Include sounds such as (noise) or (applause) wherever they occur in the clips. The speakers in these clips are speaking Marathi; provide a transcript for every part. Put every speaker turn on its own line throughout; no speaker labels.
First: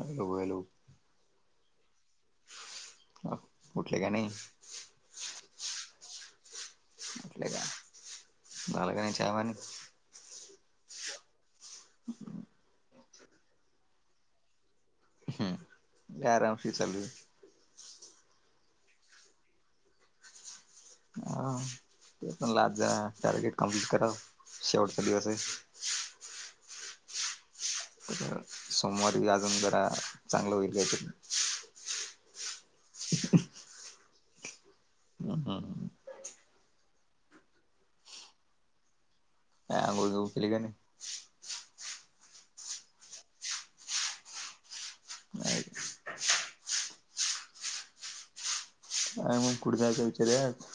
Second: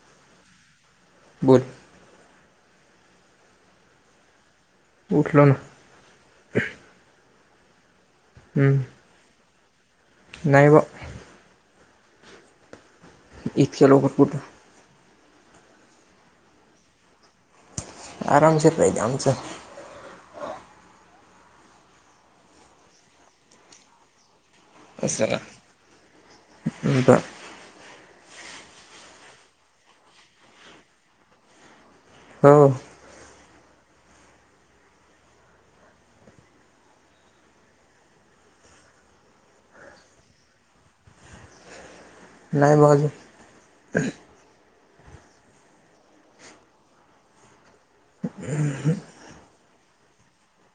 हॅलो, हॅलो
बोल
अ उठले का नाही?
उठलो ना
उठले का झालं का नाही चहा पाणी?
नाहीव
(unintelligible)
इतक्या लवकर कुठ
हम्म आरामशी चालू
आराम (unintelligible)
ह म्हणलं आज जरा टार्गेट कम्प्लीट कराव
पसारा ह
सोमवारी बी अजून जरा चांगलं होईल काय तरी
हाव
(inaudible) (inaudible) ह अंगुळ, बिंगुळ केली का नाही
नाही ब अजून
नाही का?
(inaudible)
काय मग कुठ जायचा विचार आहे आज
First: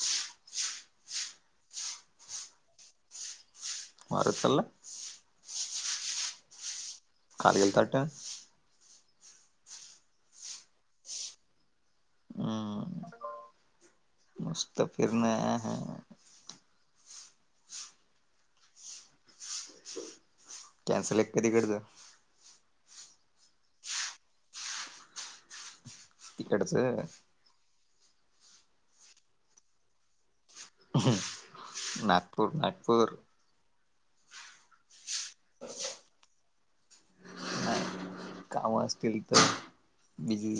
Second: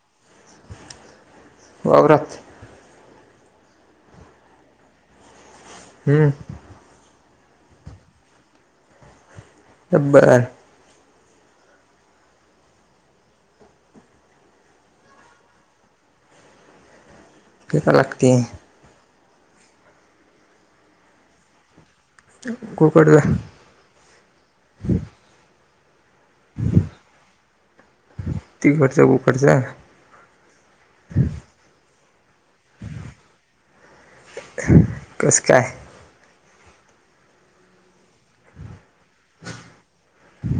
वावरात
वावरात चाललाय
हम्म
(unintelligible)
तर बरं
हा नुस्त फिरणं ऐ हा
(unintelligible) लागती.
कॅन्सल एक (unintelligible)
(unintelligible)
(unintelligible)
तिकडंच (unintelligible)
नागपूर नागपूर.
कसं काय?
(unintelligible) असतील तर बझी.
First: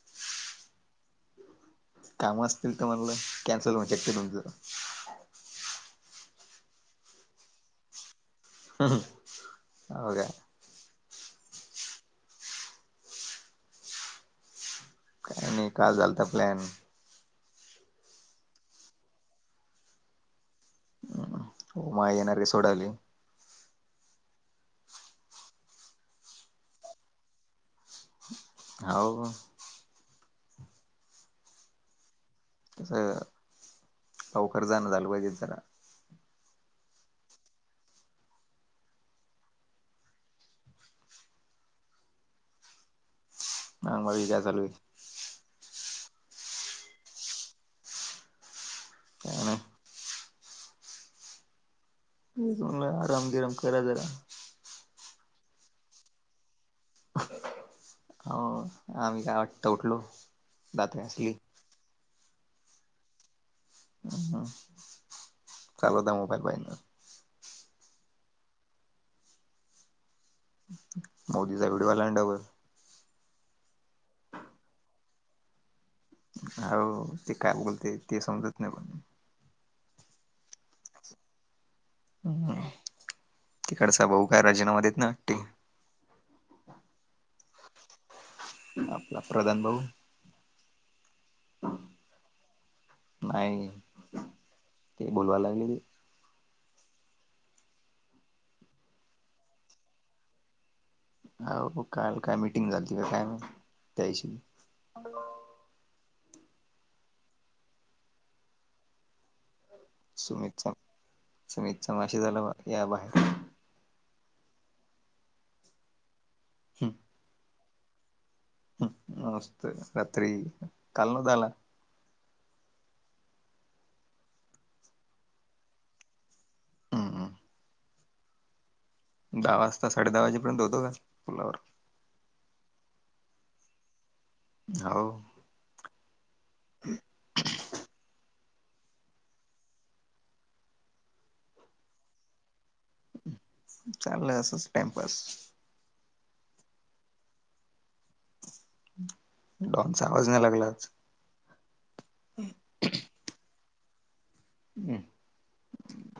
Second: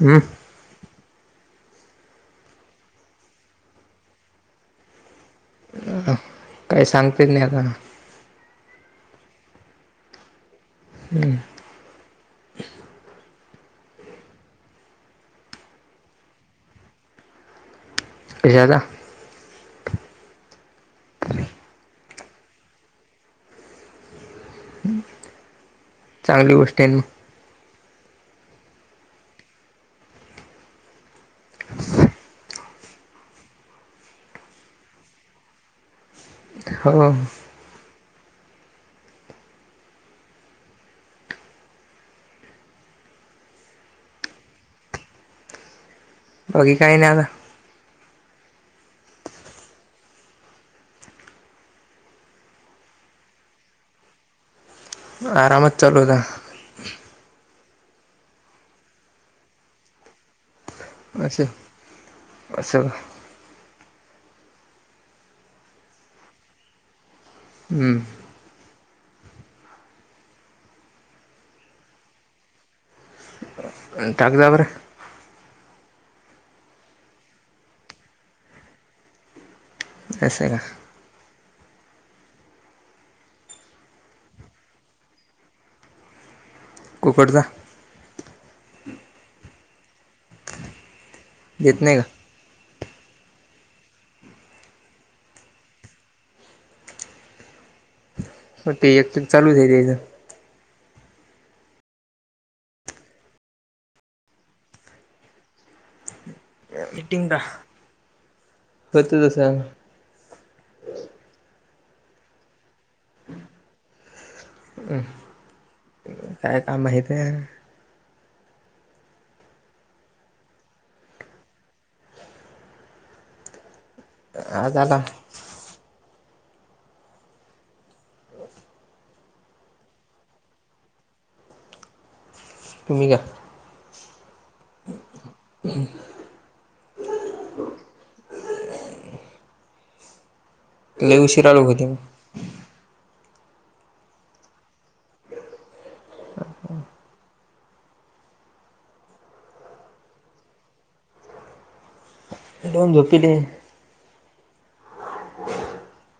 हं
काम तर म्हणाल कॅन्सल (unintelligible)
काही सांगता येत नाही आता.
हो का?
(inaudible)
नई काल झालता प्लॅन.
कश्याचा?
माय येणार सोडयले.
चांगली गोष्टी ये ना.
हो. लवकर जाण झाल पाहिजे जरा.
हो.
हा बाकी काय चालुय?
बाकी काही नाही आता.
(unintelligible) (unintelligible)
आरामच चालूता ये का?
हो आम्ही आता उठलो. दात घासली
अस अस.
(unintelligible) मोबाईल (unintelligible)
हम्म
मोदीचा व्हिडिओ आला य ना डबल.
टाक जा बर.
हो ते काय बोलते ते समजत नाही पण.
(unintelligible)
खरं सांगू भाऊ काय राजीनामा देत ना.
(unintelligible)
आपला प्रधान भाऊ.
देत नाही व्हा.
नाही ते बोलवाय लागले.
(unintelligible) एकक चालूय (unintelligible)
हो काल काय मिटिंग झालती का काय म्हायती त्याच्याशी. (inaudible)
मीटिंग का? बर तुझं सांग.
सुमितचा सुमितचा मेसेज आला या बाहेर.
अम्, काय काम माहितेय?
मस्तय, रात्री काल न त्याला
आ, झाला.
हं हं दहा वाजता, साडे दहा वाजेपर्यंत होतो का पुलावर.
तुम्ही का?
हो
हम्म लय उशीरा आलो घरी मी.
चाललंय असंच टाइमपास डॉगचा आवाज नाय लागला आज हम्म
दोन झोपिले
हम्म,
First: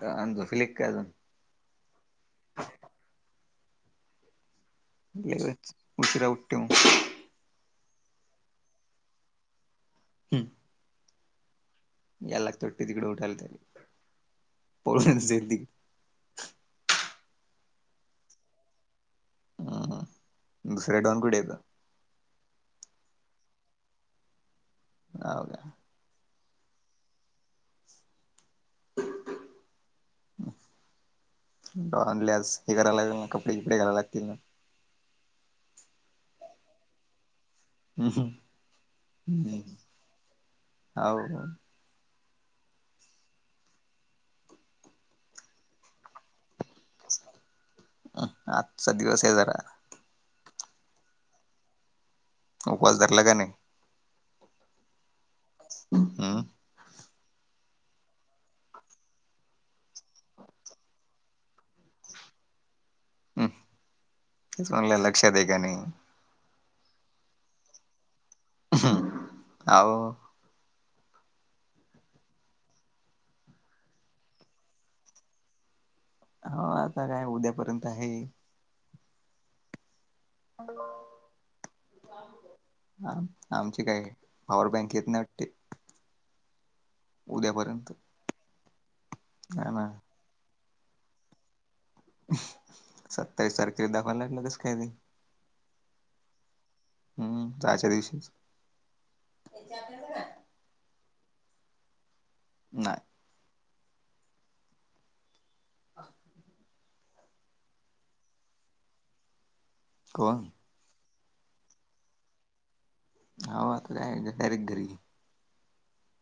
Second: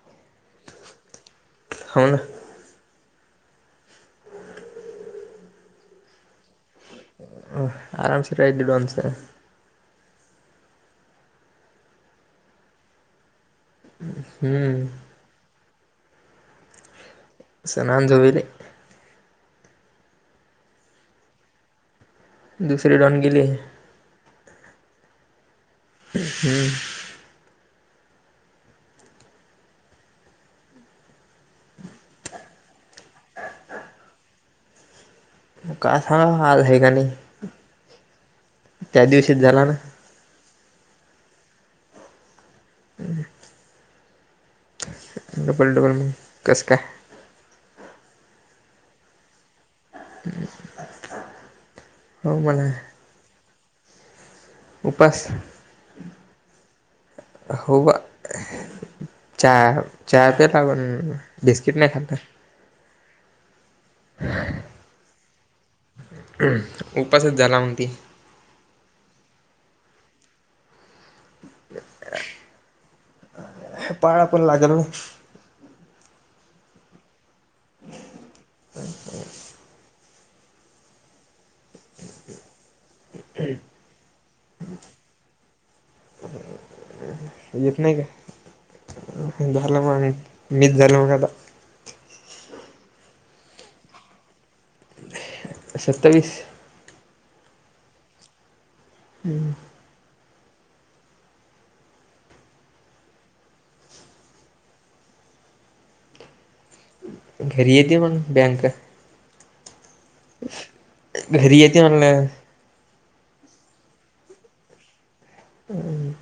काय आणि झोपली काय अजून?
हो ना
हाय (unintelligible) गेलेच, उशिरा उटते म
आरामशीर राहायच, डॉनसारख.
हम्म यायला लागतोय वाटत, तिकडे उठायला त्याले,
हम्म
(unintelligible)
सना अजून झोपीले
हम्म हम्म, दुसऱ्या डॉन कुठे येत?
दुसरी डॉन गेली आहे.
हाव काय?
हम्म ह.
(unintelligible) डॉनले आज हे कराय लागलन, कपडे बीपडे घालायला लागतील ना
काय सांगाव आज हाय का नही.
हम्म
झाला
ह,
ना
हाव का
डबल डबल मंग, कस काय?
हं, आजचा दिवस हे जरा
हो म्हणा
उपवास धरला का नाही?
उपास
अं,
हो बा, चाय चाय पेता पण बिस्किट नाही खाल्लत
हम्म, तेच म्हंटल लक्षात हे का नाही.
हम्म, उपासच झाला मंग ते
हम्म, आ ओ
पाळा पण लागल ना
हो, आता काय उद्यापर्यंत आहे.
(unintelligible)
(unintelligible) हा, आमची काय पॉवर बँक येत नाय वाटते.
(inaudible) येत
उद्यापर्यंत
नाही काय,
हा
झाल
ना
मंग मीस झालं मग आता
सत्तावीस तारखेला दाखवायला लागलं कस काय नाही.
सत्तावीस
हम्मं जायचा दिवशी? नाय (unintelligible)
घरी येते म्हण बँक
कोण?
घरी येते म्हणलं
आव, आता जायाचं डायरेक्ट घरी.
हम्म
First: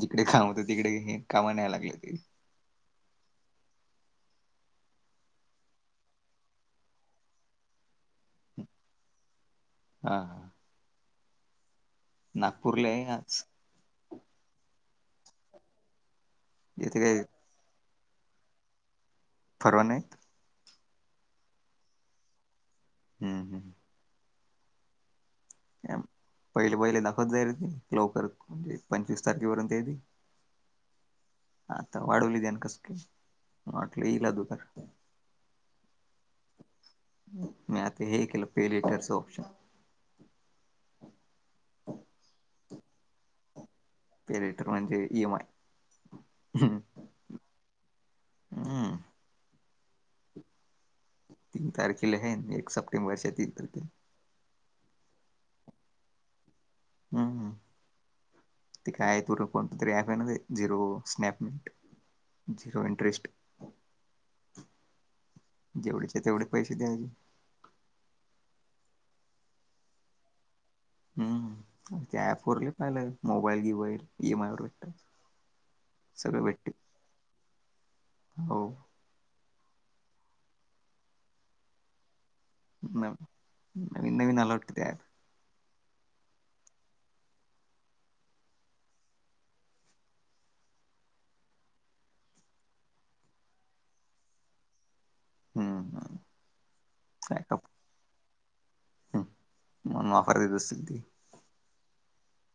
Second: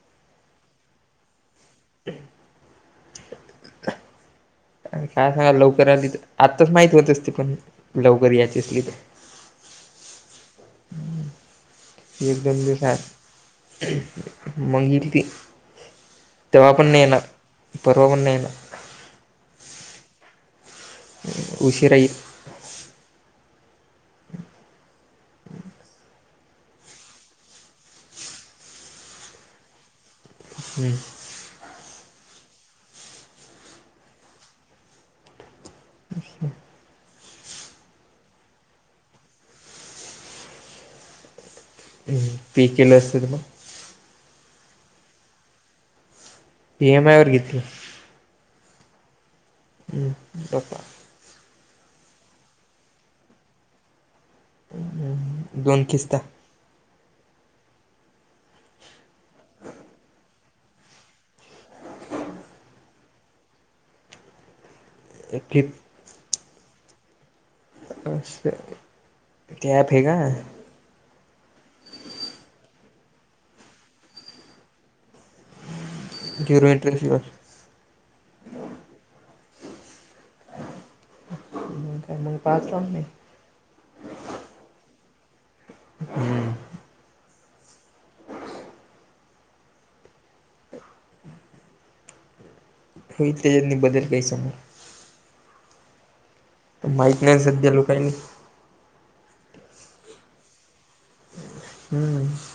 जिकडे काम होतं, तिकडे हे कामा न्याय लागलं ते
काय सांगा लवकर आली तर, आत्ताच माहित होत असते पण लवकर यायची असली तर
हा हा
एकदम
नागपूरला
बेकार
आहे आज
मग ईल ती, तेव्हा पण
येथे
नाही येणार
काही
परवा पण नाही येणार
परवा नाहीत
उशिरा ईल
हम्म हम पहिले, पहिले दाखवत जायल ती लवकरच म्हणजे पंचवीस तारखेपर्यंत तेजी
हम्म
आता वाढवली त्यानं कस काय, वाटलं येईल अगुदर मी आता हे केलं पे लिटरचं ऑप्शन
पी केलं असत तर मग?
पेर लेटर म्हणजे इ एम माय
ई एम आयवर घेतलं (unintelligible)
तीन तारखेला हे अन, एक सप्टेंबरच्या तीन तारखेला
(unintelligible) दोन खिस्ता
हम हम ते काय आहे तु कोणत तरी अँप आहे नव्हे झिरो स्नॅपमेट झीरो इंटरेस्ट
एक कित
जेवढेच्या तेवढे पैसे द्यावी
असं, ते अँप आहे का?
हम्, त्या ऍप वर लई पाहिलं, मोबाईल गिवाईल ई एम आय वर भेटतं
झरो इंटरेस्ट (unintelligible)
हो
मंग काच
नम, नवीन -नवीन आलं वाटतं ते अँप
हम्म होईलं तेच्यातनी बदल व्हयचा म
हम्मं हम
माहीत नाही सध्या लोकांनी
हम्म (unintelligible)
(inaudible)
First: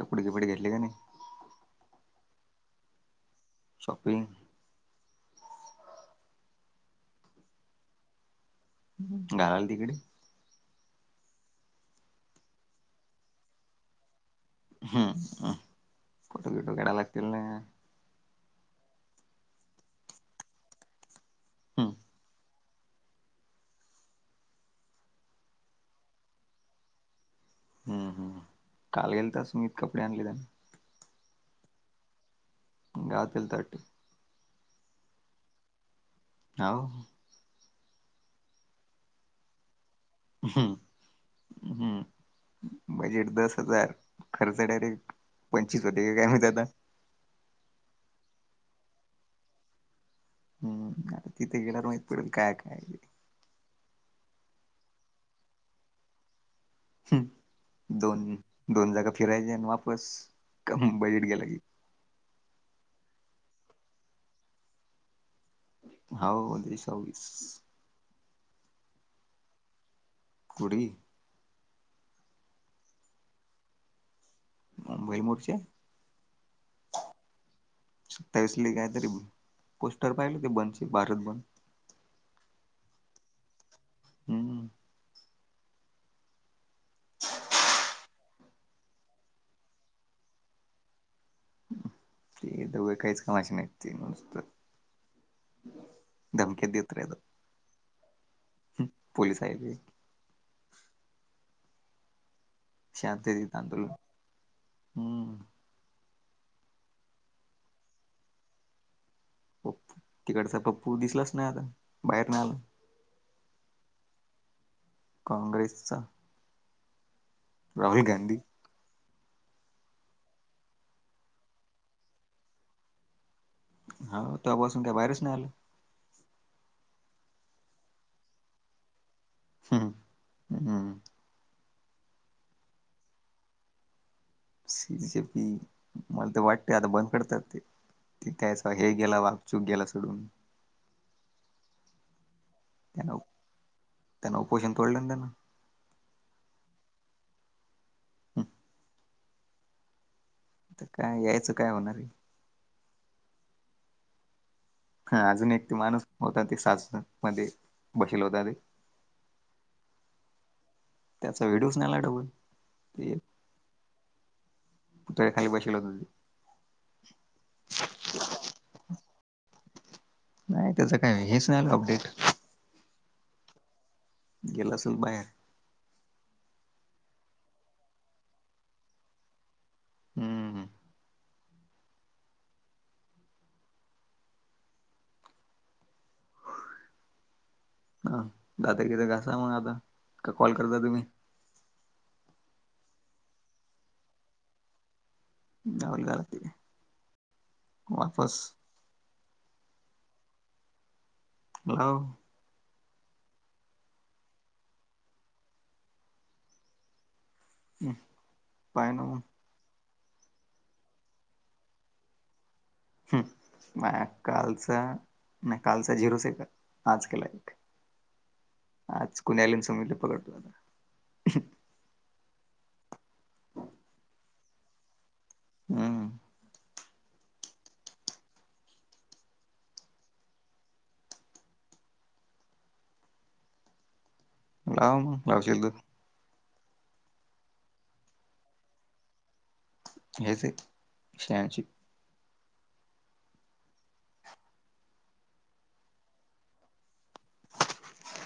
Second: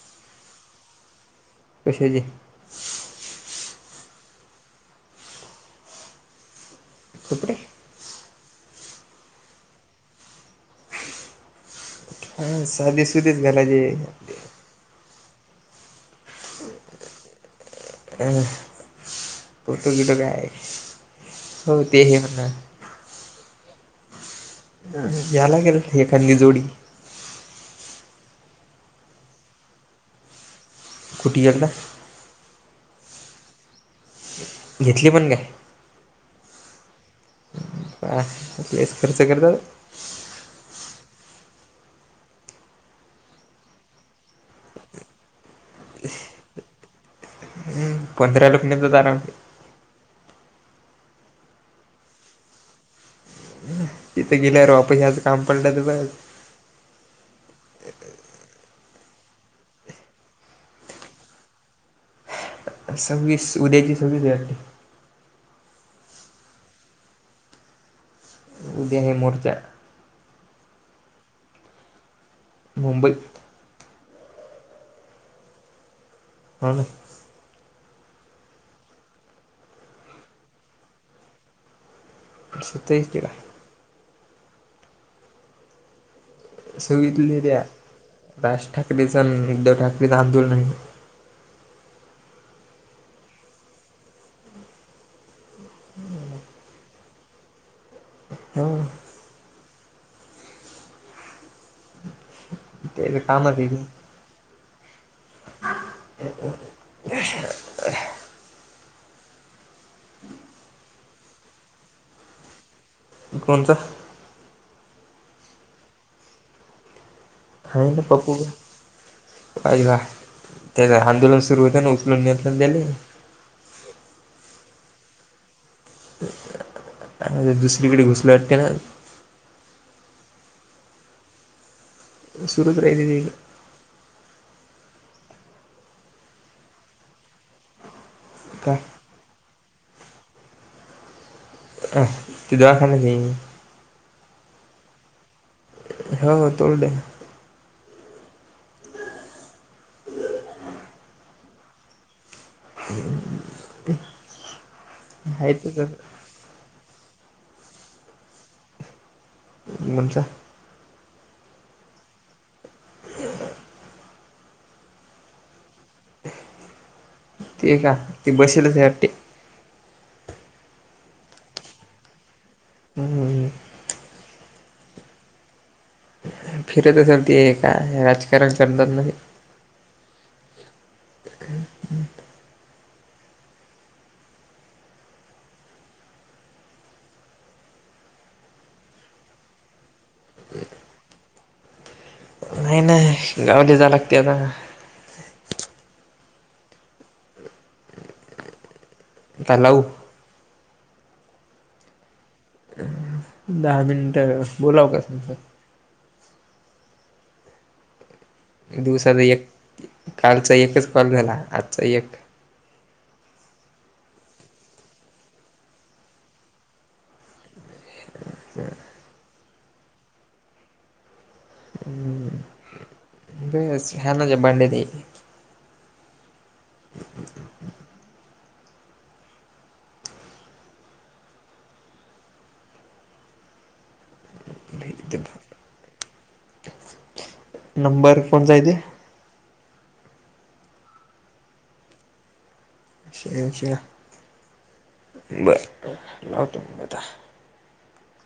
कपडे-बिपडे घेतली की नी?
कशाचे?
शॉपिंग.
कपडेे.
घाल तिकडं.
साध सुधच घालायले.
हम्म हम्म (unintelligible) लागतील ना.
अ पोर्तुगी गाय हो
हम्म
तेही म्हणा. यालागेल एखादी जोडी.
हम् हम्म काल गेलता सुमित कपडे आणलेला.
कुटी गेलता?
गावात गेलता वाटतं.
घेतली पण काय?
हाव.
आ लयच खर्च करतो.
हम्म हम्म.. बजेट दस हजार खर्च डायरेक्ट पंचवीस होतेय काय माहित आता.
हम्म पंधरा लुटणायच आराउंड.
हम्म काय तिथे गेल्यावर माहित पडेल काय काय ते.
तिथे गेल्यावर वापस यायचं काम पडलं तर बर.
हम्म दोन दोन जागा फिरायच्या आणि वापस कम बजेट गेला की.
सहविसा उद्याचे सहविसा हे वाटते.
होव उद्या सहविस.
उद्या हे मोर्चा.
कुडी.
मुंबई.
मुंबई मोर्चा?
हो ना.
सत्तावीसली कायतरी पोस्टर पाहिलं ते बंदचे भारत बंद.
सातवीस ते ला.
हम्म!
सहविसा जुलै या राज ठाकरेच उद्धव ठाकरेचं आंदोलन हाय.
ते दोघं काहीच कमाशी नाहीत ते नुसत धमक्या देत राहीतात.
हो.
पोलीस आहेत.
त्याच
शांततेत
कामच
आंदोलन.
आहे
हम्म!
(inaudible)
पप्प तिकडचा पप्पू दिसलाच नाही आता बाहेर नाही आला.
कोणाचा?
काँग्रेसचा.
हाय
राहुल
ना
गांधी
पप्पू हाय का त्या आंदोलन सुरू होते ना उचलून नेलतान त्याले.
हाव तेव्हापासून काय बाहेरच नाही आलं.
आणिर दुसरीकड घुसल वाटते ना.
हू हू.
सुरूच राहिते त्यायच.
सीचे पी मला ते वाटते, आता बंद करत्यात ते. ते कायच
का
हे गेला वाग चूक गेला सोडून.
तो दवाखान्यात ये.
त्यांना त्यांना उपोषण तोडलं ना त्यांन.
हो तोडलं.
(inaudible) काय यायचं काय होणार?
ते.
हा अजून एक ते माणूस होता, ते सास मध्ये बसेल होता ते
मज्जा.
त्याचा व्हिडिओच नाही आला डबल. कुठ खाली बशिवलेल तीथ.
ते का ते बसेल (unintelligible)
नाही त्याच काय हेच नाही आल अपडेट.
हू हू.
गेला असल बाहेर.
फिरत असल, ते काय राजकारण करतात ना ते.
हू हू.
ह् (inaudible)
हा दात किथ घासा मग आता. का कॉल करता तुम्ही?
गावले जा लागते आता.
गावाले जा लागते. वापस
का लावू?
लाव.
दहा मिनिट बोलाव काय?
हू.
दिवसाचा एक, कालचा एकच कॉल झाला. आजचा एक
हुं. माह्या कालचा नाही कालचा झिरो सेकंद, आज केला एक. आज कुण्याली नी समीला पकडतो आता.
(inaudible) अ ह्या ना ज बांड दे.
हा हा. लाव म
आहे
लावशील तर.
नंबर कोणचा हाय थे.
हेच हाय की, शहाएंशी
बर ब लावतो म आता.
(inaudible)